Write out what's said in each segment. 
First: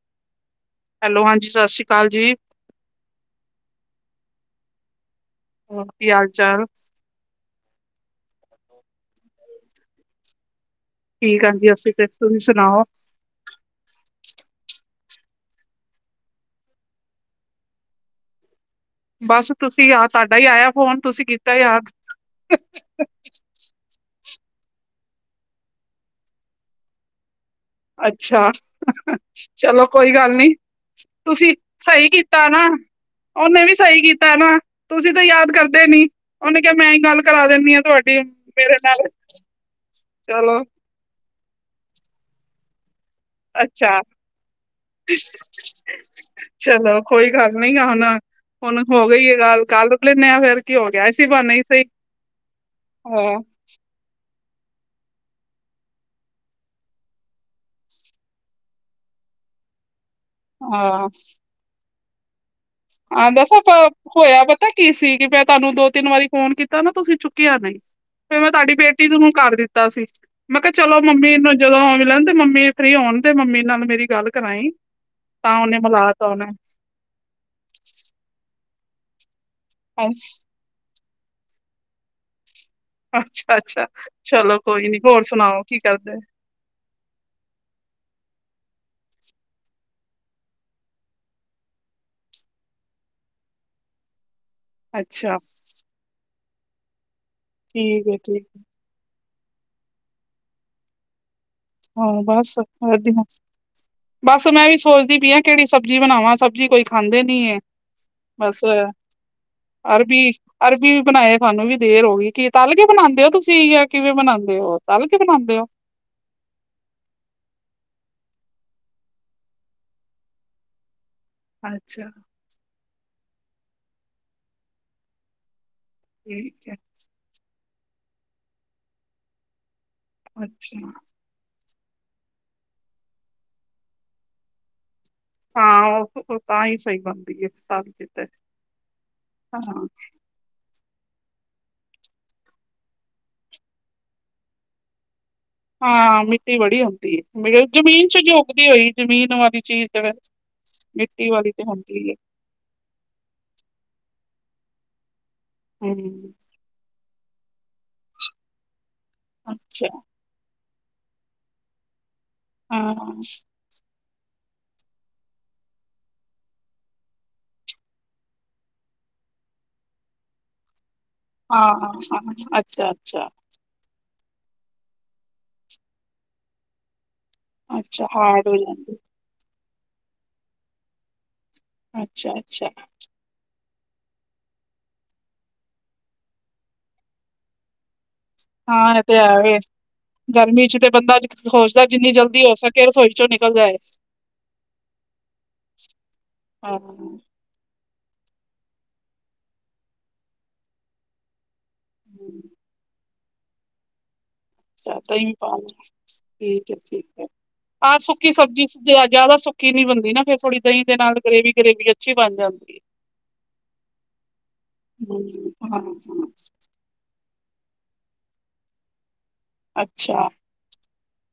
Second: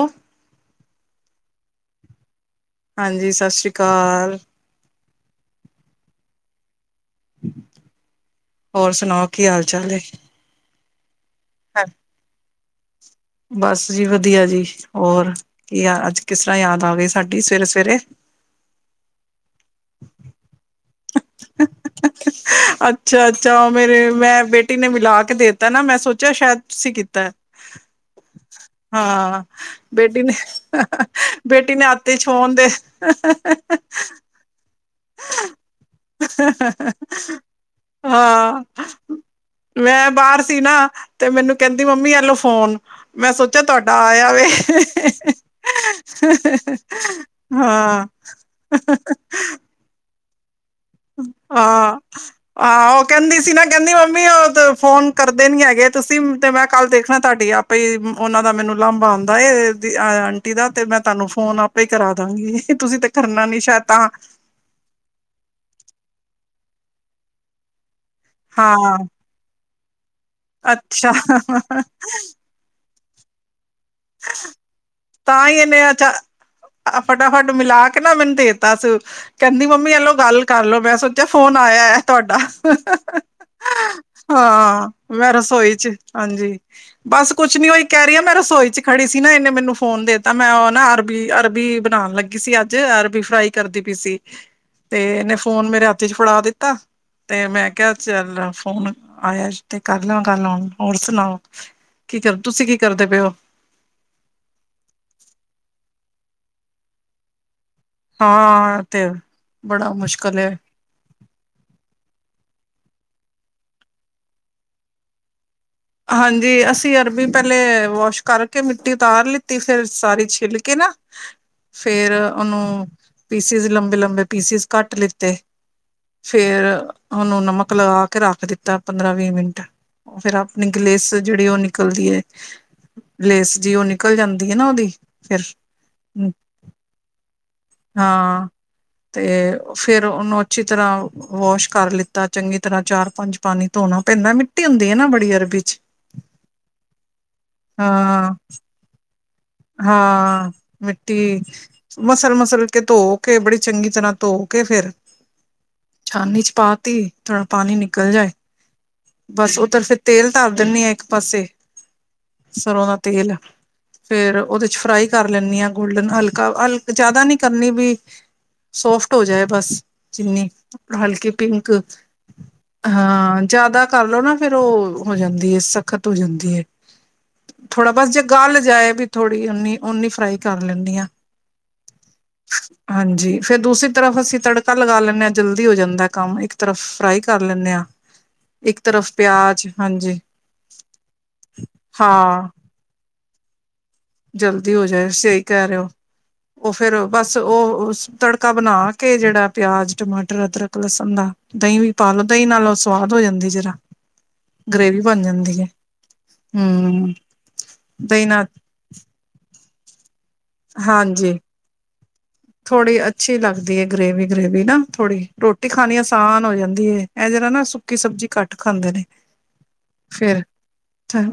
ਉਹ ਹੈਲੋ, ਹਾਂਜੀ, ਸਤਿ ਸ਼੍ਰੀ ਅਕਾਲ ਜੀ। ਹਾਂਜੀ, ਸਤਿ ਸ਼੍ਰੀ ਅਕਾਲ ਕੀ ਹਾਲ ਚਾਲ ਹੋਰ ਸੁਣਾਓ, ਕੀ ਹਾਲ ਚਾਲ ਹੈ। ਠੀਕ ਆਾਂ ਜੀ ਅਸੀਂ ਤੇ ਤੁਸੀਂ ਸੁਣਾਓ? ਬਸ ਜੀ ਵਧੀਆ ਜੀ ਹੋਰ ਕੀ ਆ ਅੱਜ ਕਿਸ ਤਰ੍ਹਾਂ ਯਾਦ ਆ ਗਈ ਸਾਡੀ ਸਵੇਰੇ ਸਵੇਰੇ। ਬਸ ਤੁਸੀਂ ਆ ਤੁਹਾਡਾ ਹੀ ਆਇਆ ਫੋਨ ਤੁਸੀਂ ਕੀਤਾ ਯਾਦ। ਅੱਛਾ ਅੱਛਾ ਉਹ ਮੇਰੇ ਮੈਂ ਬੇਟੀ ਨੇ ਮਿਲਾ ਕੇ ਦੇਤਾ ਨਾ ਮੈਂ ਸੋਚਿਆ ਸ਼ਾਇਦ ਤੁਸੀਂ ਕੀਤਾ। ਅੱਛਾ ਹਾਂ ਚਲੋ ਕੋਈ ਬੇਟੀ ਨੇ ਗੱਲ ਨੀ ਤੁਸੀਂ ਬੇਟੀ ਨੇ ਸਹੀ ਆਤੇ ਕੀਤਾ ਛੋਣ ਨਾ। ਦੇ ਉਹਨੇ ਵੀ ਸਹੀ ਕੀਤਾ ਨਾ। ਤੁਸੀਂ ਤਾਂ ਯਾਦ ਕਰਦੇ ਨੀ ਉਹਨੇ ਕਿਹਾ ਮੈਂ ਹੀ ਗੱਲ ਕਰਾ ਦੇਨੀ ਆ ਤੁਹਾਡੀ ਹਾਂ ਮੇਰੇ ਨਾਲ ਮੈਂ ਬਾਹਰ ਸੀ ਚਲੋ ਨਾ ਤੇ ਮੈਨੂੰ ਕਹਿੰਦੀ ਮੰਮੀ ਐਲੋ ਫੋਨ। ਮੈਂ ਸੋਚਿਆ, ਤੁਹਾਡਾ ਅੱਛਾ ਆਇਆ ਵੇ ਚਲੋ ਕੋਈ ਗੱਲ ਨੀ ਹੁਣ ਹੁਣ ਹੋ ਗਈ ਆ ਗੱਲ ਕੱਲ ਰੁਕ ਲੈਂਦੇ ਆਾਂ ਫੇਰ ਕੀ ਹੋ ਗਿਆ ਇਸੀ ਬਹਾਨੇ ਹੀ ਸਹੀ ਹਾਂ ਆਹ ਉਹ ਕਹਿੰਦੀ ਹਾਂ ਸੀ ਨਾ ਕਹਿੰਦੀ ਮੰਮੀ ਉਹ ਤੇ ਫੋਨ ਕਰਦੇ ਨੀ ਹੈਗੇ ਤੁਸੀਂ ਤੇ ਮੈਂ ਕੱਲ ਦੇਖਣਾ ਤੁਹਾਡੀ ਆਪੇ ਹੀ। ਉਹਨਾਂ ਦਾ, ਮੈਨੂੰ ਲਾਂਬਾ ਆਉਂਦਾ ਆਂਟੀ ਦਾ ਤੇ, ਹਾਂ ਮੈਂ ਤੁਹਾਨੂੰ ਫੋਨ ਆਪੇ ਹੀ ਕਰਾ ਦਾਂਗੀ। ਤੁਸੀਂ ਤੇ ਆਹ ਕਰਨਾ ਦਸ ਨੀ ਸ਼ਾਇਦ ਆਪ ਤਾਂ ਹੋਇਆ ਪਤਾ ਕੀ ਸੀਗੀ ਮੈਂ ਤੁਹਾਨੂੰ ਦੋ ਤਿੰਨ ਵਾਰੀ ਫੋਨ ਕੀਤਾ ਨਾ ਤੁਸੀਂ ਚੁੱਕਿਆ ਨਹੀਂ ਫੇਰ ਮੈਂ ਤੁਹਾਡੀ ਹਾਂ ਬੇਟੀ ਨੂੰ ਕਰ ਦਿੱਤਾ ਸੀ ਮੈਂ ਕਿਹਾ ਚਲੋ ਅੱਛਾ ਮੰਮੀ ਨੂੰ ਜਦੋਂ ਮਿਲਣ ਤੇ ਮੰਮੀ ਫਰੀ ਹੋਣ ਤੇ ਮੰਮੀ ਨਾਲ ਮੇਰੀ ਗੱਲ ਕਰਾਈ ਹੀ ਤਾਂ ਉਹਨੇ ਇਹਨੇ ਮਿਲਾ ਅੱਛਾ ਤ ਉਹਨੇ ਫਟਾਫਟ ਮਿਲਾ ਕੇ ਨਾ ਮੈਨੂੰ ਦੇਤਾ ਸੀ ਕਹਿੰਦੀ ਮੰਮੀ ਐਲੋ ਗੱਲ ਕਰਲੋ ਮੈਂ ਸੋ ਤੇ ਫੋਨ ਆਇਆ ਹੈ। ਤੁਹਾਡਾ ਅੱਛਾ ਅੱਛਾ ਚਲੋ ਕੋਈ ਹਾਂ ਨੀ ਹੋਰ ਮੈਂ ਸੁਣਾਓ ਰਸੋਈ ਕੀ ਚ ਕਰਦੇ ਹਾਂਜੀ। ਬਸ ਕੁਛ ਨੀ ਓ ਈ ਕਹਿ ਰਹੀ ਆ ਮੈਂ ਰਸੋਈ ਚ ਖੜੀ ਸੀ ਨਾ, ਇਹਨੇ ਮੈਨੂੰ ਫੋਨ ਦੇਤਾ, ਮੈਂ ਉਹ ਨਾ ਅਰਬੀ ਅਰਬੀ ਬਣਾਣ ਲੱਗੀ ਸੀ, ਅੱਜ ਅਰਬੀ ਫਰਾਈ ਕਰਦੀ ਪਈ ਸੀ। ਤੇ ਇਹਨੇ ਅੱਛਾ ਫੋਨ ਮੇਰੇ ਹੱਥ ਚ ਫੜਾ ਦਿੱਤਾ ਤੇ ਮੈਂ ਕਿਹਾ ਠੀਕ ਹੈ ਠੀਕ ਚੱਲ ਫੋਨ। ਆਇਆ ਤੇ ਕਰ ਲ ਗੱਲ ਹੁਣ ਹੋਰ ਸੁਣਾਓ ਹਾਂ ਕੀ ਕਰ, ਬਸ ਤੁਸੀਂ ਕੀ ਕਰਦੇ ਪਏ ਵਧੀਆ ਹੋ। ਬਸ ਮੈਂ ਵੀ ਸੋਚਦੀ ਪਈ ਹ ਕਿਹੜੀ ਸਬਜ਼ੀ ਬਣਾਵਾਂ ਸਬਜ਼ੀ ਕੋਈ ਖਾਂਦੇ ਨੀ ਹੈ। ਬਸ ਹਾਂ ਤੇ ਬੜਾ ਅਰਬੀ ਮੁਸ਼ਕਿਲ ਹੈ ਅਰਬੀ ਵੀ ਬਣਾਏ ਸਾਨੂੰ ਵੀ ਦੇਰ ਹੋ ਗਈ ਕਿ ਤਲ ਕੇ ਬਣਾਉਂਦੇ ਹੋ ਤੁਸੀਂ ਹੈ ਕਿਵੇਂ ਬਣਾਉਂਦੇ ਹੋ ਤਲ ਕੇ ਬਣਾਉਂਦੇ ਹੋ। ਹਾਂਜੀ ਅਸੀਂ ਅਰਬੀ ਪਹਿਲੇ ਵਾਸ਼ ਕਰਕੇ ਮਿੱਟੀ ਉਤਾਰ ਲਿੱਤੀ ਫੇਿਰ ਸਾਰੀ ਛਿੱਲ ਕੇ ਨਾ [inaudible] ਅੱਛਾ ਫੇਰ ਉਹਨੂੰ ਪੀਸਿਸ ਲੰਬੇ ਲੰਬੇ ਪੀਸਿਸ ਕੱਟ ਲਿੱਤੇ। ਫੇਰ ਠੀਕ ਹੈ ਉਹਨੂੰ ਨਮਕ ਲਗਾ ਕੇ ਰੱਖ ਦਿੱਤਾ ਪੰਦਰਾਂ ਵੀਹ ਮਿੰਟ ਫੇਰ ਆਪਣੀ ਅੱਛਾ ਗਲੇਸ ਜਿਹੜੀ ਉਹ ਨਿਕਲਦੀ ਹੈ ਲੇਸ ਜੀ ਉਹ ਨਿਕਲ ਜਾਂਦੀ ਹੈ ਨਾ ਉਹਦੀ ਫਿਰ, ਹਾਂ ਹਮ ਉਹ ਤਾਂ, ਹੀ ਸਹੀ ਬਣਦੀ, ਤਲ ਕੇ ਤੇ ਹਾਂ ਤੇ ਹਾਂ ਫੇਰ ਉਹਨੂੰ ਅੱਛੀ ਤਰ੍ਹਾਂ ਵੋਸ਼ ਕਰ ਲਿੱਤਾ ਚੰਗੀ ਤਰ੍ਹਾਂ ਚਾਰ ਪੰਜ ਪਾਣੀ ਧੋਣਾ ਪੈਂਦਾ ਮਿੱਟੀ ਹੁੰਦੀ ਹੈ ਨਾ ਬੜੀ ਅਰਬੀ ਚ ਹਾਂ, ਮਿੱਟੀ ਬੜੀ ਹੁੰਦੀ ਐ ਜਮੀਨ ਚ ਹਾਂ ਉੱਗਦੀ ਹੋਈ ਜਮੀਨ ਵਾਲੀ। ਚੀਜ਼ ਤੇ ਹਾਂ, ਮਿੱਟੀ ਵਾਲੀ ਤੇ ਹੁੰਦੀ ਹੈ ਮਸਲ ਮਸਲ ਕੇ ਧੋ ਕੇ ਬੜੀ ਚੰਗੀ ਤਰ੍ਹਾਂ ਧੋ ਕੇ ਫੇਿਰ ਹਮ ਛਾਨੀ ਚ ਪਾ ਤ ਥੋੜਾ ਪਾਣੀ ਨਿਕਲ ਜਾਏ ਬਸ ਓਦਰ ਅੱਛਾ ਫਿਰ ਤੇਲ ਧਾਰ ਦੇਨੀ ਹਾਂ ਇੱਕ ਪਾਸੇ ਸਰੋ ਹਾਂ ਦਾ, ਤੇ ਲ ਫਿਰ ਉਹਦੇ ਚ ਫਰਾਈ ਕਰ ਲੈਂਦੀ ਆਂ ਗੋਲਡਨ ਹਲਕਾ ਜਿਆਦਾ ਨੀ ਕਰਨੀ ਵੀ ਸੋਫਟ ਹੋ ਜਾਏ ਬਸ ਜਿੰਨੀ ਹਲਕੀ ਪਿੰਕ ਹਾਂ ਹਾਂ ਅੱਛਾ ਅੱਛਾ ਹਾਂ। ਜ਼ਿਆਦਾ ਤਲ ਲਓ ਨਾ ਫਿਰ ਉਹ ਹੋ ਜਾਂਦੀ ਹੈ ਸਖਤ ਹੋ ਜਾਂਦੀ ਹੈ। ਥੋੜਾ ਅੱਛਾ ਬਸ ਜੇ ਹਾਰਡ ਹੋ ਗੱਲ ਜਾਏ ਜਾਂਦੀ ਵੀ ਥੋੜੀ, ਓਨੀ ਓਨੀ ਫਰਾਈ ਕਰ ਲੈਂਦੀ ਆ ਅੱਛਾ ਅੱਛਾ ਹਾਂਜੀ ਫਿਰ ਦੂਸਰੀ ਤਰਫ ਅਸੀਂ ਤੜਕਾ ਲਗਾ ਲੈਂਦੇ ਹਾਂ ਜਲਦੀ ਹੋ ਜਾਂਦਾ ਕੰਮ ਇੱਕ ਤਰਫ ਫਰਾਈ ਕਰ ਲੈਂਦੇ ਹਾਂ। ਇੱਕ ਹਾਂ ਇਹ ਤਰਫ ਤੇ ਹੈ ਪਿਆਜ ਹਾਂਜੀ ਗਰਮੀ ਚ ਤੇ ਬੰਦਾ ਸੋਚਦਾ ਜਿੰਨੀ ਜਲਦੀ ਹਾਂ ਹੋ ਸਕੇ ਕੇ ਰਸੋਈ ਚੋਂ ਨਿਕਲ ਜਾਏ। ਜਲਦੀ ਹੋ ਜਾਏ ਸਹੀ ਕਹਿ ਰਹੇ ਹੋ ਉਹ ਹਾਂ ਫਿਰ ਬਸ ਉਹ ਤੜਕਾ ਬਣਾ ਕੇ ਜਿਹੜਾ ਪਿਆਜ ਟਮਾਟਰ ਅਦਰਕ ਲਸਣ ਦਾ ਦਹੀਂ ਵੀ ਪਾਲ ਲੋ ਦਹੀਂ ਨਾਲੋਂ, ਸਵਾਦ ਹੋ ਜਾਂਦੀ ਜਰਾ। [unintelligible] ਗ੍ਰੇਵੀ ਬਣ ਜਾਂਦੀ ਹੈ ਠੀਕ ਹੈ ਠੀਕ ਹਮ ਹੈ, ਆਰ ਦਹੀਂ ਸੁੱਕੀ ਨਾਲ ਸਬਜ਼ੀ ਤੇ ਵਾਜਾ ਵਾਲਾ ਸੁੱਕੀ ਨੀ ਬਣਦੀ ਨਾ ਫਿਰ ਹਾਂਜੀ, ਜਾਂਦੀ ਹੈ ਥੋੜੀ ਅੱਛੀ ਲੱਗਦੀ ਹੈ ਗਰੇਵੀ ਗਰੇੇਵੀ ਨਾ ਥੋੜੀ ਤੇ ਖਾਣੀ ਆਸਾਨ ਹੋ ਜਾਂਦੀ ਦੀਏ ਐ ਜਰਾ ਨਾ ਸੁੱਕੀ ਸਬਜ਼ੀ ਘੱਟ ਖਾਂਦੇ ਨੇ ਅੱਛਾ ਫਿਰ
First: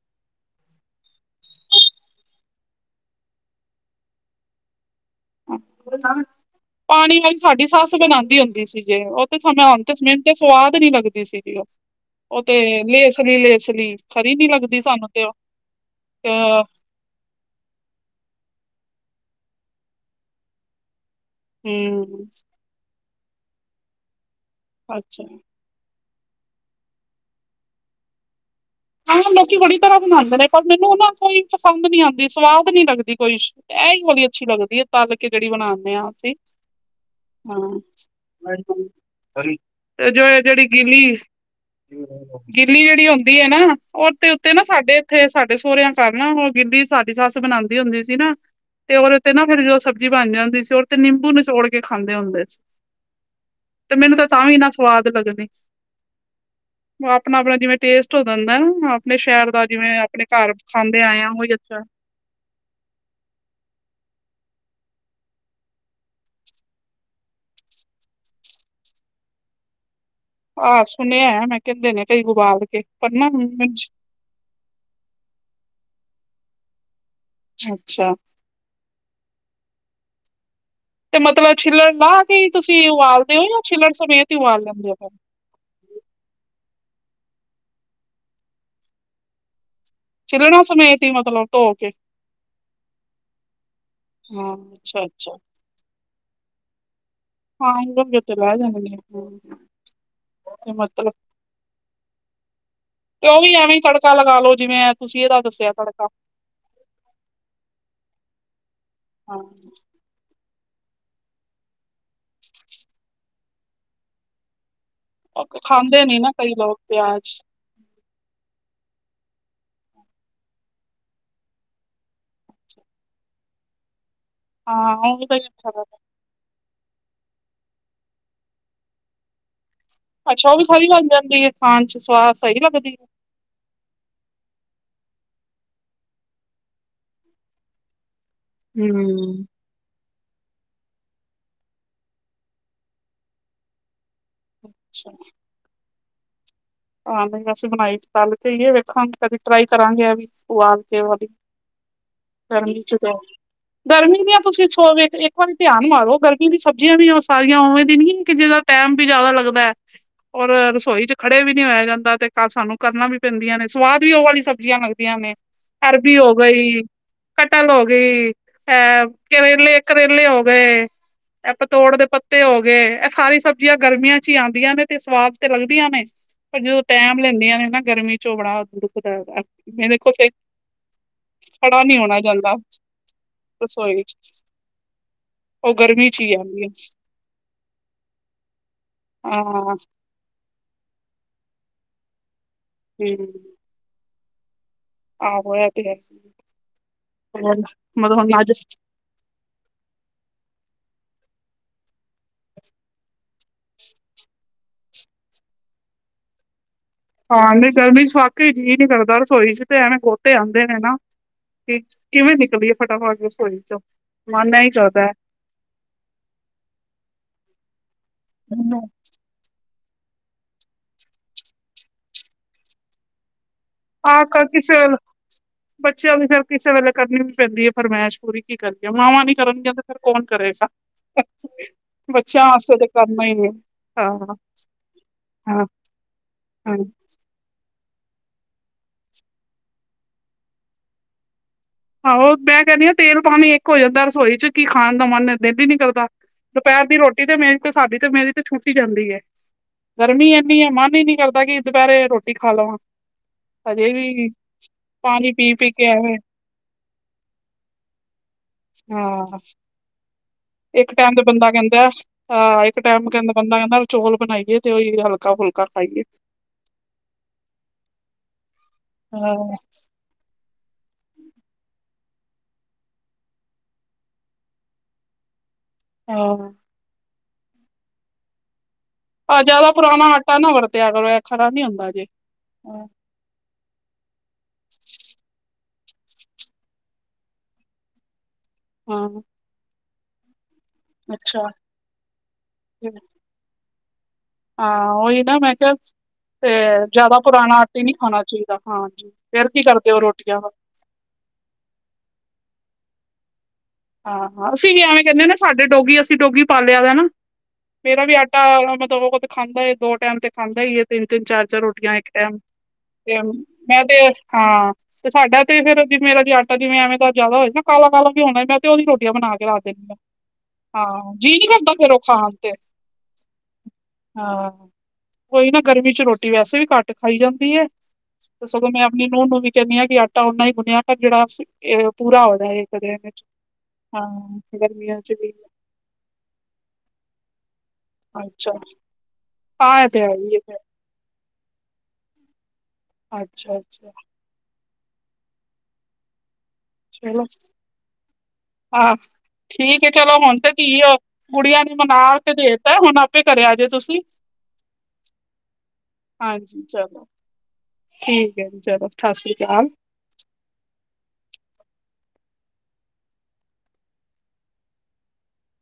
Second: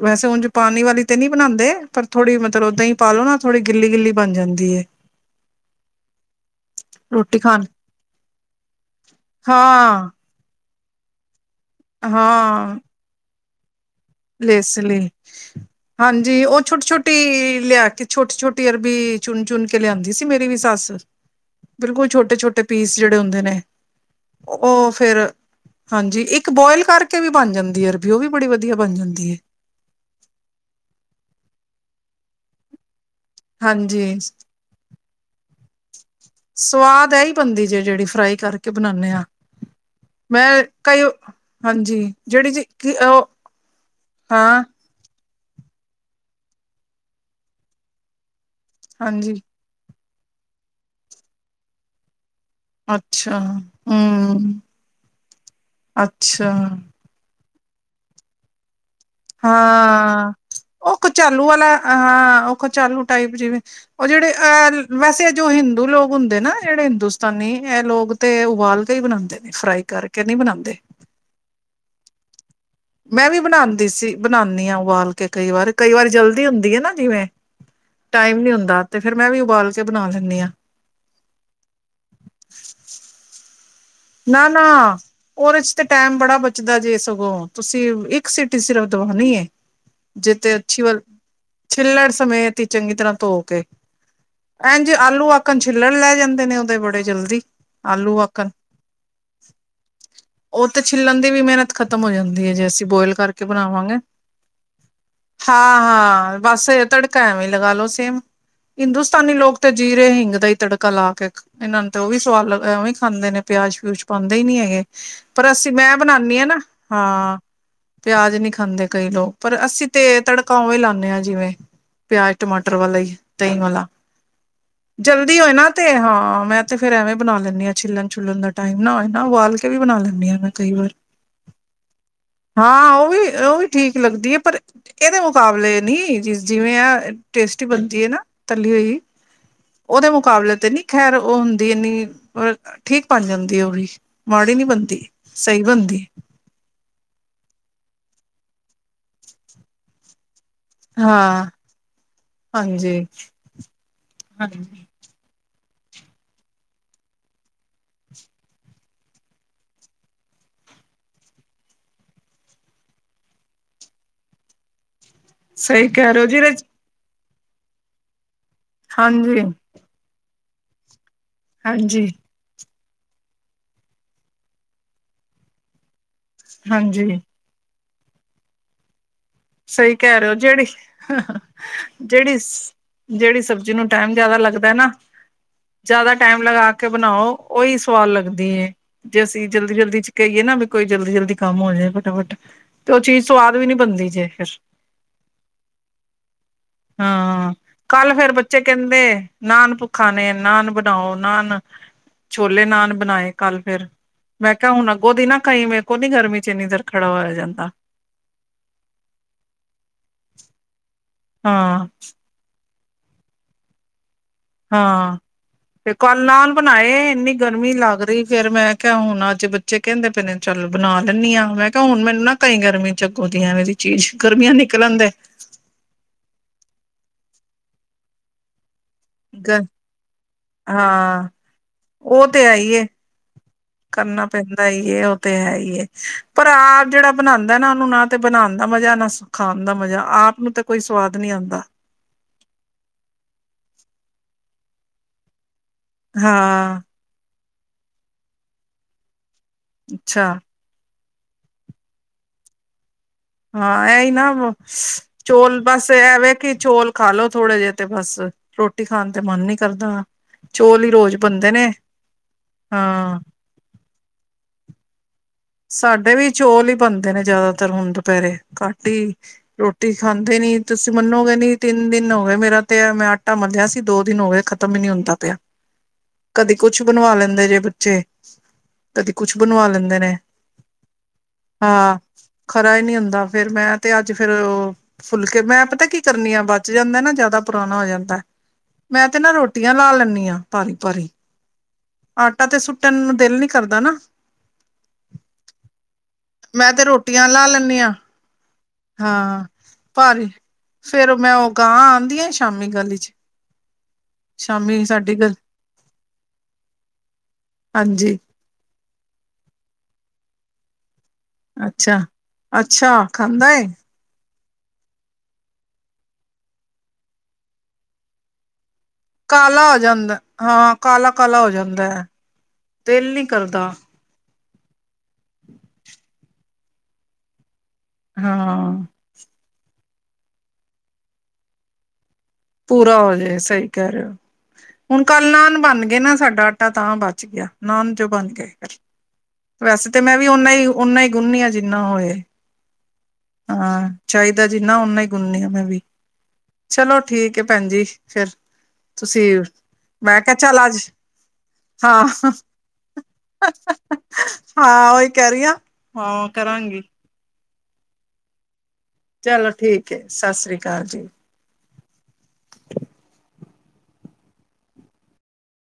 ਵੈਸੇ ਉੁਝ ਪਾਣੀ ਵਾਲੀ ਤੇ ਨੀ ਬਣਾਉਂਦੇ ਪਰ ਥੋੜੀ ਮਤਲਬ ਦਹੀ ਪਲੋ ਨਾ ਥੋੜੀ ਗਿੱਲੀ ਗਿੱਲੀ ਬਣ ਜਾਂਦੀ ਏ ਪਾਣੀ ਵਾਲੀ ਰੋਟੀ ਖਾਣ ਸਾਡੀ ਸੱਸ ਬਣਾਉਂਦੀ ਹੁੰਦੀ ਸੀ। ਜੇ ਉਹ ਤੇ ਸਮੇ ਆਂ ਤੇ ਹਾਂ ਸਮੇ ਤੇ ਸਵਾਦ ਨੀ ਲੱਗਦੀ ਸੀਗੀ ਉਹ ਉਹ ਤੇ [unintelligible] ਸਰੀਰ ਇਸੀ ਲਈ ਹਾਂਜੀ ਉਹ ਤੇ, ਛੋਟੇ ਛੋਟੇ ਛੋਟੀ ਲਿਆ ਕੇ ਛੋਟੀ ਛੋਟੀ ਅਰਬੀ ਚੁਣ ਚੁਣ ਕੇ ਲਿਆਂਦੀ ਸੀ। ਮੇਰੀ ਵੀ ਸੱਸ ਹਮ ਬਿਲਕੁਲ ਛੋਟੇ ਛੋਟੇ ਪੀਸ ਜਿਹੜੇ ਹੁੰਦੇ ਨੇ ਉਹ ਅੱਛਾ ਫਿਰ ਹਾਂਜੀ ਇੱਕ ਬੋਇਲ ਕਰਕੇ ਵੀ ਬਣ ਜਾਂਦੀ ਹੈ ਅਰਬੀ ਓ ਵੀ ਬੜੀ ਵਧੀਆ ਬਣ ਜਾਂਦੀ ਹਾਂ ਹੈ। ਲੋਕੀ ਬੜੀ ਤਰ੍ਹਾਂ ਬਣਾਉਂਦੇ ਨੇ ਪਰ ਮੈਨੂੰ ਉਹ ਨਾ ਕੋਈ ਪਸੰਦ ਨੀ ਆਉਂਦੀ ਸਵਾਦ ਨੀ ਲੱਗਦੀ। [unintelligible] ਇਹ ਹੀ ਹਾਂਜੀ ਬਹੁਤ ਅੱਛੀ ਗੱਲ ਹੁੰਦੀ ਤਦ ਖਿਚੜੀ ਬਣਾਦੇ ਹਾਂ ਅਸੀਂ ਸਵਾਦ ਇਹੀ ਹਾਂ ਬਣਦੀ ਜੇ ਜਿਹੜੀ ਫਰਾਈ ਕਰਕੇ ਬਣਾਣੇ ਆ। ਤੇ ਜੋ, ਜਿਹੜੀ ਗਿੱਲੀ ਜਿਹੜੀ ਜੀ ਗਿੱਲੀ ਕਿ ਜਿਹੜੀ ਉਹ ਹੁੰਦੀ ਹੈ ਨਾ ਉਹਤੇ ਉੱਤੇ ਹਾਂ ਨਾ ਸਾਡੇ ਉੱਥੇ ਸਾਡੇ ਸੋਹਰਿਆਂ ਘਰ ਨਾ ਉਹ ਗਿੱਲੀ ਸਾਡੀ ਸੱਸ ਬਨਾਉਂਦੀ ਹੁੰਦੀ ਸੀ ਨਾ ਤੇ ਉਹਦੇ ਉੱਤੇ ਹਾਂਜੀ ਨਾ ਫਿਰ ਜਦੋਂ ਸ ਸਬਜ਼ੀ ਬਣ ਜਾਂਦੀ ਸੀ ਉੱਤੇ ਨਿੰਬੂ ਨਚੋੜ ਕੇ ਖਾਂਦੇ ਹੁੰਦੇ ਸੀ। ਅੱਛਾ ਤੇ ਮੈਨੂੰ ਤਾਂ ਹੂ ਤਾਂ ਵੀ ਨਾ ਸਵਾਦ ਅੱਛਾ। ਆਪਣਾ-ਆਪਣਾ ਜਿਵੇਂ ਟੇਸਟ ਹੋ ਜਾਂਦਾ ਆਪਣੇ ਸ਼ਹਿਰ ਦਾ ਜਿਵੇਂ ਆਪਣੇ ਹਾਂ। ਘਰ ਉਹ ਖਾਂਦੇ ਆਏ ਆ ਕਚਾਲੂ ਉਹੀ ਵਾਲਾ ਅੱਛਾ ਹਾਂ ਉਹ ਕਚਾਲੂ ਟਾਈਪ ਜਿਵੇਂ ਉਹ ਜਿਹੜੇ ਅਹ ਵੈਸੇ ਜੋ ਹਿੰਦੂ ਲੋਕ ਹੁੰਦੇ ਨਾ ਜਿਹੜੇ ਹਿੰਦੁਸਤਾਨੀ ਏ ਲੋਕ ਤੇ ਉਬਾਲ ਕੇ ਹੀ ਬਣਾਉਂਦੇ ਨੇ ਫਰਾਈ ਕਰਕੇ ਨਹੀਂ ਬਣਾਉਂਦੇ। ਆਹ ਸੁਣਿਆ ਮੈਂ ਕਹਿੰਦੇ ਨੇ ਕਈ ਗੋਪਾਲ ਅੱਗੇ ਮੈਂ ਵੀ ਬਣਾਉਂਦੀ ਸੀ ਬਣਾਉਂਦੀ ਹਾਂ ਉਬਾਲ ਕੇ ਕਈ ਵਾਰ ਕਈ ਵਾਰੀ ਜਲਦੀ ਹੁੰਦੀ ਹੈ ਨਾ ਜਿਵੇਂ ਅੱਛਾ ਟਾਈਮ ਨੀ ਹੁੰਦਾ ਤੇ ਫਿਰ ਮੈਂ ਵੀ ਉਬਾਲ ਕੇ ਬਣਾ ਲੈਂਦੀ ਹਾਂ ਤੇ ਮਤਲਬ ਛਿਲਣ ਬਾਅਦ ਤੁਸੀਂ ਉਬਾਲਦੇ ਉਹਨੂੰ ਨਾ ਨਾ। ਉਹਦੇ ਚ ਤੇ ਟਾਈਮ ਬੜਾ ਬਚਦਾ ਜੇ ਸਗੋਂ ਤੁਸੀਂ ਇੱਕ ਸੀਟੀ ਸਿਰਫ ਦਵਾਉਣੀ ਜਿੱਥੇ ਛਿੱਲਣਾ ਅੱਛੀ ਵੱਲ ਸਮੇਤ ਹੀ ਮਤਲਬ ਧੋ ਕੇ ਛਿਲੜ ਸਮੇਤੀ ਚੰਗੀ ਤਰ੍ਹਾਂ ਧੋ ਕੇ ਹਾਂ ਐਂ ਜੇ ਅੱਛਾ ਆਲੂ ਅੱਛਾ ਕੰਜ ਛਿਲੜ ਲੈ ਜਾਂਦੇ ਨੇ ਉਹਦੇ ਬੜੇ ਜਲਦੀ ਹਾਂ ਇਹਦੇ ਆਲੂ ਉੱਤੇ ਆਕਣ ਬਹਿ ਜਾਣਗੇ ਨਿੰਬੂ ਉਹ ਤੇ ਛਿੱਲਣ ਦੀ ਵੀ ਮਿਹਨਤ ਖਤਮ ਹੋ ਜਾਂਦੀ ਹੈ, ਜੇ ਅਸੀਂ ਬੋਇਲ ਤੇ ਉਹ ਕਰਕੇ ਵੀ ਐਵੇਂ ਹੀ ਬਣਾਵਾਂਗੇ। ਤੜਕਾ ਲਗਾ ਲੋ ਜਿਵੇਂ ਏ ਤੁਸੀਂ ਇਹਦਾ ਦੱਸਿਆ ਤੜਕਾ ਹਾਂ ਬਸ ਤੜਕਾ ਐਵੇਂ ਲਗਾ ਲੋੋ ਸੇਮ ਹਿੰਦੁਸਤਾਨੀ ਹਾਂ ਲੋਕ ਤੇ ਜੀਰੇ ਹਿੰਗ ਦਾ ਹੀ ਤੜਕਾ ੜਕਾ ਲਾਕੇ, ਇਹਨਾਂ ਨੂੰ ਤੇ ਉਹ ਵੀ ਸਵਾਦ ਲ ਐਂਵੀ ਈ ਖਾਂਦੇ ਨੇ, ਪਿਆਜ -ਪਿਊਜ ਪਾਂਦੇ ਹੀ ਨੀ ਹੈਗੇ। ਉਹ ਪਰ ਅਸੀਂ, 'ਮੈਂ' ਖਾਂਦੇ ਨੀ ਬਣਾਂਨੀ ਆਂ, ਕਈ ਨਾ, ਲੋਕ ਹਾਂ। ਪਿਆਜ ਪਿਆਜ ਨਹੀਂ ਖਾਂਦੇ ਕਈ ਲੋਕ, ਪਰ ਅਸੀਂ ਤੇ ਤੜਕਾ ਉਵੇਂ ਲਾਂਨੇ ਆਂ, ਜਿਵੇਂ ਪਿਆਜ, ਟਮਾਟਰ ਵਾਲਾ ਹੀ ਦਹੀਂ ਵਾਲਾ, ਹਾਂ ਉਹ ਵੀ ਤਾਂ ਜਲਦੀ ਹੋਏ ਨਾ, ਤੇ ਹਾਂ, ਮੈਂ ਤੇ ਫੇਰ ਐਵੇਂ ਬਣਾ ਲੈਂਨੀ ਆਂ, ਛਿਲਣ-ਛੁੱਲਣ ਦਾ ਟਾਈਮ ਨਾ ਹੋਏ ਨਾ, ਉਬਾਲਕੇ ਵੀ ਬਣਾਲੈਂ ਅੱਛਾ, ਉਹ ਵੀ ਥੋਰੀ ਬਣ ਜਾਂਦੀ ਏ, ਖਾਣ'ਚ ਸਵਾਦ ਸਹੀ ਲੱਗਦੀ? ਓਹ ਵੀ ਠੀਕ ਲੱਗਦੀ ਏ, ਪਰ ਇਹਦੇ ਮੁਕਾਬਲੇ ਨਹੀਂ, ਜਿਵੇਂ ਆ ਟੇਸਟੀ ਬਣਦੀ ਏ, ਨਾ। ਤੱਲੀ ਹੋਈ। ਹਮ ਉਹਦੇ ਮੁਕਾਬਲੇ ਤੇ ਨੀ ਖੈਰ, ਉਹ ਹੁੰਦੀ ਇਨੀ, ਪਰ ਠੀਕ ਬਣ ਜਾਂਦੀ ਉਹ ਵੀ। ਮਾੜੀ ਨਹੀਂ ਬਣਦੀ, ਸਹੀ ਬਣਦੀ। ਹਾਂ, ਨਹੀਂ ਅਸੀਂ ਬਣਾਈ ਤੱਲਕੇ ਹੀਏ, ਵੇਖਾਂਗੀ ਕਦੀ ਟ੍ਰਾਈ ਕਰਾਂਗੇ ਐਵੀ। [unintelligible] ਹਾਂ ਗਰਮੀ ਚ ਹਾਂਜੀ ਤੇ ਗਰਮੀ ਨੀ ਐ ਤੁਸੀ ਸੌ ਵੀ ਤਰੀ ਇੱਕ ਵਾਰੀ ਧਿਆਨ ਮਾਰੋ, ਗਰਮੀ ਦੀ ਸਬਜ਼ੀਆਂ ਵੀ ਉਹ ਸਾਰੀਆਂ ਉਵੇਂ ਦੀ ਨੀ, ਕਿ ਜਿਦਾ ਟਾਈਮ ਵੀ ਜ਼ਿਆਦਾ ਲੱਗਦੈ। ਓਰ ਰਸੋਈ'ਚ ਖੜੇ ਵੀ ਨਹੀਂ ਹੋਇਆ ਜਾਂਦਾ, ਤੇ ਸਾਨੂੰ ਕਰਨਾ ਵੀ ਪੈਂਦੀਆਂ ਨੇ ਸਵਾਦ ਵੀ ਉਹ ਵਾਲੀ ਸਬਜ਼ੀਆਂ ਲੱਗਦੀਆਂ ਨੇ। ਸਹੀ ਕਹਿ ਅਰਬੀ ਰਹੇ ਹੋ ਜਿਹਦੇ ਚ ਗਈ। ਕਟਲ ਹੋ ਗਈ- ਅਹ, ਹਾਂਜੀ ਕਰੇਲੇ, ਕਰੇਲੇ ਹੋ ਗਏ। ਇਹ ਪਤੋੜ ਦੇ ਹਾਂਜੀ ਪੱਤੇ ਹੋਗੇ, ਇਹ ਸਾਰੀ ਸਬਜ਼ੀਆਂ ਗਰਮੀਆਂ'ਚ ਹੀ ਆਂਦੀਆਂ ਨੇ, ਤੇ ਸਵਾਦ ਤੇ ਲੱਗਦੀਆਂ ਨੇ। ਪਰ ਜਦੋਂ ਟਾਈਮ ਹਾਂਜੀ ਲੈਂਦੀਆਂ ਨੇ ਨਾ ਗਰਮੀ'ਚੋਂ ਓ ਬੜਾ ਦੁਖਦਾ ਹੈਗਾ। ਮੈਂ ਸਹੀ ਦੇਖੋ ਕਹਿ ਰਹੇ ਫੇਰ ਹੋ, ਜਿਹੜੀ, ਖੜਾ ਨੀ ਹੋਣਾ ਜਿਹੜੀ ਸ ਜਾਂਦਾ ਜਿਹੜੀ ਸਬਜ਼ੀ ਨੂੰ ਰਸੋਈ ਟਾਈਮ ਚ ਜਿਆਦਾ ਲੱਗਦਾ ਨਾ ਉਹ ਗਰਮੀ ਜ਼ਿਆਦਾ ਚ ਹੀ ਟਾਈਮ ਆਉਂਦੀ ਹੈ ਲਗਾਕੇ ਬਣਾਓ, ਉਹੀ ਸਵਾਦ ਲੱਗਦੀ ਏ, ਜੇ ਹਾਂ ਅਸੀਂ ਹਮ ਜਲਦੀ-ਜਲਦੀ'ਚ ਕਹੀਏ ਨਾ ਵੀ ਕੋਈ ਜਲਦੀ-ਜਲਦੀ ਕੰਮ ਹੋਜੇ, ਫਟਾਫਟ। ਤੇ ਉਹ ਚੀਜ਼ ਸਵਾਦ ਵੀ ਨੀ ਬਣਦੀ ਜੇ ਫਿਰ। ਆਹੋ, ਐਤੇ ਹੈ। ਹਾਂ, ਹੋਰ ਕੱਲ ਮਤਲਬ ਫੇਰ ਹੁਣ ਅੱਜ ਬੱਚੇ ਕਹਿੰਦੇ ਨਾਨ ਭੁੱਖਾ ਨੇ, ਨਾਨ ਬਣਾਓ, ਨਾਨ ਛੋਲੇ-ਨਾਣ ਬਣਾਏ ਕੱਲ ਫੇਰ। ਮੈਂ ਕਿਹਾ, ਹੁਣ ਅੱਗੋਂ ਦੀ ਨਾ ਕਈਂ, ਮੇਰੇ ਕੋਲੋ ਨੀ ਗਰਮੀ'ਚ ਇੰਨੀ ਦੇਰ ਖੜਾ ਹੋਇਆ ਹਾਂ, ਨੀ ਜਾਂਦਾ ਗਰਮੀ'ਚ ਵਾਕਈ ਜੀਅ ਨੀ ਕਰਦਾ, ਰਸੋਈ'ਚ ਤੇ ਐਂਵੇ ਗੋਤੇ ਆਉਂਦੇ ਨੇ, ਨਾ। ਹਾਂ ਕਿਵੇਂ ਨਿਕਲੀਏ ਫਟਾਫਟ ਰਸੋਈ'ਚੋਂ ਹਾਂ। ਤੇ ਕੱਲ ਨਾਨ ਬਣਾਏ ਇੰਨੀ ਗਰਮੀ ਲੱਗ ਰਹੀ ਫਿਰ, ''ਮੈਂ ਕਿਹਾ ਹੁਣ ਅੱਜ ਬੱਚ ਕਹਿੰਦੇ ਪਏ ਨੇ ਚੱਲ ਬਣਾ ਦੇਂਨੀ ਹਾਂ, ਮੈਂ ਕਿਹਾ, ਹੁਣ ਮੈਨੂੰ ਨਾ ਕਈ ਗਰਮੀ'ਚ ਅਗੋ ਦੀ ਐਂਵੇ ਦੀ ਚੀਜ਼, ਆਹ ਕ ਗਰਮੀਆਂ ਕਿਸੇ ਵੇਲੇ ਨਿਕਲਣ ਦੇ। ਬੱਚਿਆਂ ਦੀ ਫਿਰ ਕਿਸੇ ਵੇਲੇ, ਕਰਨੀ ਵੀ ਪੈਂਦੀ ਹੈ ਫਰਮਾਇਸ਼ ਪੂਰੀ। ਕੀ ਕਰੀਏ ਮਾਵਾਂ ਨੀ ਗ ਕਰਨਗੀਆਂ, ਤੇ ਫਿਰ ਕੌਣ ਕਰੇਗਾ। ਹਾਂ ਉਹ ਤੇ ਬੱਚਿਆਂ ਵਾਸਤੇ ਹੈਹੀਏ, ਕਰਨਾ ਹੀ ਹੈ ਹਾਂ ਕਰਨਾ ਪੈਂਦਾ ਈ ਏ, ਉਹ ਤੇ ਹੈ ਹਾਂ ਹੀਏ ਪਰ ਆ ਹਾਂ। ਜਿਹੜਾ ਬਣਾਂਦਾ ਨਾ, ਉਹਨੂੰ ਨਾ ਤੇ ਬਣਾਣ ਦਾ ਮਜ਼ਾ, ਨਾ ਖਾਣ ਦਾ ਮਜ਼ਾ! ਆਪ ਨੂੰ ਤੇ ਕੋਈ ਸਵਾਦ ਨੀ ਆਂਦਾ। ਆਹੋ ਮੈਂ ਕਹਿੰਨੀ ਆ ਤੇਲ-ਪਾਣੀ ਇੱਕ ਹੋ ਜਾਂਦਾ ਰਸੋਈ'ਚ, ਕੀ ਖਾਣ ਦਾ ਮਨ ਦਿਲ ਹੀ ਨਹੀਂ ਕਰ ਹਾਂ ਦੁਪਹਿਰ ਦੀ ਰ੍ਹੋਟੀ ਤੇ, ਮੇਰੀ ਤੇ, ਸਾਡੀ ਤੇ, ਮੇਰੀ ਤੇ ਛੂਟ ਈ ਜਾਂਦੀ ਏ। ਅੱਛਾ ਗਰਮੀ ਇੰਨੀ ਏ, ਮਨ ਹੀ ਨਹੀਂ ਕਰਦਾ, ਕਿ ਦੁਪਹਿਰੇ ਰ੍ਹੋਟੀ ਖਾ ਲਵਾਂ। ਹਾਂ ਹਜੇ ਐਹੀ ਵੀ ਨਾ, ਪਾਣੀ ਪੀ ਚੋਲ ਪੀ ਕੇ ਬਸ ਐਵੇਂ ਐਵੇ ਕਿ ਚੋਲ ਖਾਲੋ ਥੋੜੇ ਜਿਹੇ ਤੇ, ਬਸ। ਰੋਟੀ ਖਾਣ ਤੇ ਹਾਂ ਮਨ ਨੀ ਕਰਦਾ, ਚੌਲ ਹੀ ਇੱਕ ਰੋਜ਼ ਟਾਈਮ ਤੇ ਬੰਦਾ ਬਣਦੇ ਨੇ। ਕਹਿੰਦਾ ਇੱਕ ਟਾਈਮ ਹਾਂ। ਕਹਿੰਦਾ ਬੰਦਾ ਕਹਿੰਦਾ, ਚੋਲ ਬਣਾਈਏ ਤੇ ਉਹੀ ਹਲਕਾ-ਫੁਲਕਾ ਸਾਡੇ ਵੀ ਚੋਲ ਹੀ ਬਣਦੇ ਨੇ ਜ਼ਿਆਦਾਤਰ ਹੁਣ ਦੁਪਹਿਰੇ, ਘਟ ਹੀ ਹਾਂ ਰ੍ਹੋ ਰੋਟੀ ਖਾਂਦੇ ਨੀ, ਤੁਸੀ ਮੰਨੋਗੇ ਨਹੀ ਤਿੰਨ ਦਿਨ ਹੋ ਗਏ ਮੇਰਾ ਤੇ ਮੈਂ ਆਟਾ ਮੰਲਿਆ ਸੀ, ਦੋ ਦਿਨ ਹੋ ਗਏ ਖਤਮ ਹੀ ਨੀ ਹੁੰਦਾ ਪਿਆ। ਹਾਂ ਕਦੇ ਕੁਛ ਕੁਛ ਬਣਵਾ ਲੈਂਦੇ ਜੇ ਬੱਚੇ ਕਦੀ ਕੁਛ ਆ, ਬਣਵਾ ਜਿਆਦਾ ਲੈਂਦੇ ਪੁਰਾਣਾ ਨੇ ਆਟਾ ਨਾ ਵਰਤਿਆ ਕਰੋ ਐ ਹਾਂ ਖਰਾ ਹੀ ਨਹੀਂ ਹੁੰਦਾ, ਫੇਰ 'ਮੈਂ' ਤੇ ਅੱਜ ਫੇਰ ਉਹ ਫੁਲਕੇ, ਮੈਂ ਪਤਾ ਕੀ ਕਰਨੀ ਆ ਬਚ ਜਾਂਦਾ ਨਾ, ਜਿਆਦਾ ਪੁਰਾਣਾ ਹੋ ਜਾਂਦਾ। ਮੈਂ ਤੇ ਹਾਂ ਨਾ ਰੋਟੀਆਂ ਲਾ ਲੈਂਦੀ ਹਾਂ, ਪਾਣੀ। ਉਪਰ ਹੀ, ਅੱਛਾ ਆਟਾ ਤੇ ਸੁੱਟਣ ਨੂੰ ਦਿਲ ਨੀ ਕਰਦਾ ਨਾ। ਹਾਂ ਉਹੀ ਨਾ ਮੈਂ ਕਿਹਾ, ਤੇ ਮੈਂ ਜ਼ਿਆਦਾ ਰੋਟੀਆਂ ਲਾ ਪੁਰਾਣਾ ਲੈਂਦੀ ਆਟੇ ਹਾਂ ਨਹੀਂ ਖਾਣਾ ਚਾਹੀ ਦਾ ਹਾਂਜੀ, ਹਾਂ ਫੇਰ ਕੀ ਕਰਦੇ ਹੋ ਭਾਰੀ ਰੋਟੀਆਂ ਦਾ। ਫੇਰ ਮੈਂ ਉਹ ਗਾਂ ਆਂਦੀ ਏ, ਸ਼ਾਮੀ ਗਲੀ ਚ। ਹਾਂ, ਅਸੀਂ ਵੀ ਸ਼ਾਮੀ ਐਵੇਂ ਸਾਡੀ ਕਹਿੰਦੇ ਆਂ ਗਲ ਨਾ ਸਾਡੇ ਡੋਗੀ ਅਸੀਂ ਡੋਗੀ ਪਾਲਿਆ ਦਾ, ਮੇਰਾ ਹਾਂਜੀ ਵੀ ਆ [inaudible] ਖਾਂਦਾ ਦੋ ਟਾਈਮ ਤੇ ਖਾਂਦਾ ਈ ਏ। ਤਿੰਨ-ਤਿੰਨ, ਚਾਰ-ਚਾਰ ਰੋਟੀਆਂ ਅੱਛਾ ਇੱਕ ਟੈਮ ਅੱਛਾ ਤੇ, ਖਾਂਦਾ ਏ ਮੈਂ ਤੇ ਹਾਂ, ਤੇ ਸਾਡਾ ਤੇ ਫੇਰ ਜੇ ਮੇਰਾ ਜੇ ਆਟਾ ਜਿਵੇਂ ਐਵੇਂ ਤਾਂ ਜ਼ਿਆਦਾ ਹੋਏ ਨਾ, ਕਾਲਾ-ਕਾਲਾ ਵੀ ਹੋਣਾ, ਮੈਂ ਤੇ ਉਹਦੀ ਰੋਟੀ ਬਣਾ ਕੇ ਰੱਖ ਕਾਲਾ ਹੋ ਦਿੰਨੀ ਆ, ਜਾਂਦਾ ਕਾਲਾ ਹਾਂ ਜੀਅ ਕਾਲਾ ਨੀ ਹੋ ਕਰਦਾ ਜਾਂਦਾ ਫੇਰ ਉਹ ਹੈ ਖਾਣ ਤੇ। ਦਿਲ ਨੀ ਕਰਦਾ। ਹਾਂ, ਓਈ ਨਾ ਗਰਮੀ ਚ ਰੋਟੀ ਵੈਸੇ ਵੀ ਘਟ ਖਾਈ ਜਾਂਦੀ ਏ, ਤੇ ਸਗੋ ਮੈਂ ਹਾਂ ਆਪਣੀ ਨੂੰਹ ਨੂੰ ਵੀ ਕਹਿੰਦੀ ਆਂ ਕਿ ਆਟਾ ਓਨਾ ਹੀ ਗੁੰਨਿਆ ਕਰ, ਜਿਹੜਾ ਪੂਰਾ ਆਵੇ ਇਕ ਪੂਰਾ ਦਿਨ ਹੋ ਵਿੱਚ। ਜਾਏ ਸਹੀ ਕਹਿ ਹਾਂ ਰਹੇ ਹੋ, ਗਰਮੀਆਂ ਹੁਣ ਚ ਕੱਲ ਵੀ ਨਾਨ ਬਣ ਗਏ ਨਾ ਸਾਡਾ ਆਟਾ ਤਾਂ ਬਚ ਗਿਆ। ਨਾਨ ਤੇ ਓਹ ਬਣ ਗਏ, ਅੱਛਾ ਫਿਰ ਆਹ ਵੈਸੇ ਤੇ ਹੈ ਮੈਂ ਵੀ ਹੀ ਹੈ ਓਨਾ ਫਿਰ। ਈ ਓਨਾ ਹੀ ਗੁੰਨਨੀਆਂ ਜਿੰਨਾ ਹੋਏ, ਅੱਛਾ ਹਾਂ ਅੱਛਾ ਚਾਹੀ ਦਾ ਜਿੰਨਾ ਓਨਾ ਹੀ ਗੁੰਨਨੀ ਆਂ ਮੈਂ ਵੀ, ਚਲੋ ਠੀਕ ਐ ਭੈਣ ਜੀ ਫਿਰ। ਆਹ ਤੁਸੀਂ ਠੀਕ ਹੈ ਚਲੋ ਮੈਂ ਕਿਹਾ ਹੁਣ ਤੇ ਚੱਲ ਅੱਜ, ਕੀ ਹੋ ਗੁੜੀਆਂ ਨੇ ਮਨਾ ਹਾਂ। ਤੇ ਦੇਤਾ ਹੁਣ ਆਪੇ ਕਰਿਆ ਜੇ ਤੁਸੀਂ ਹਾਂ ਉਹੀ ਕਹਿ ਰਹੀ ਆਂ, ਹਾਂ ਹਾਂਜੀ ਕਰਾਂਗੀ। ਚਲੋ ਠੀਕ ਐ, ਚਲੋ ਸਤਿ ਸ੍ਰੀ ਚਲੋ ਅਕਾਲ ਠੀਕ ਐ ਜੀ, ਸਸ ਰੀ ਕਾਲ ਜੀ।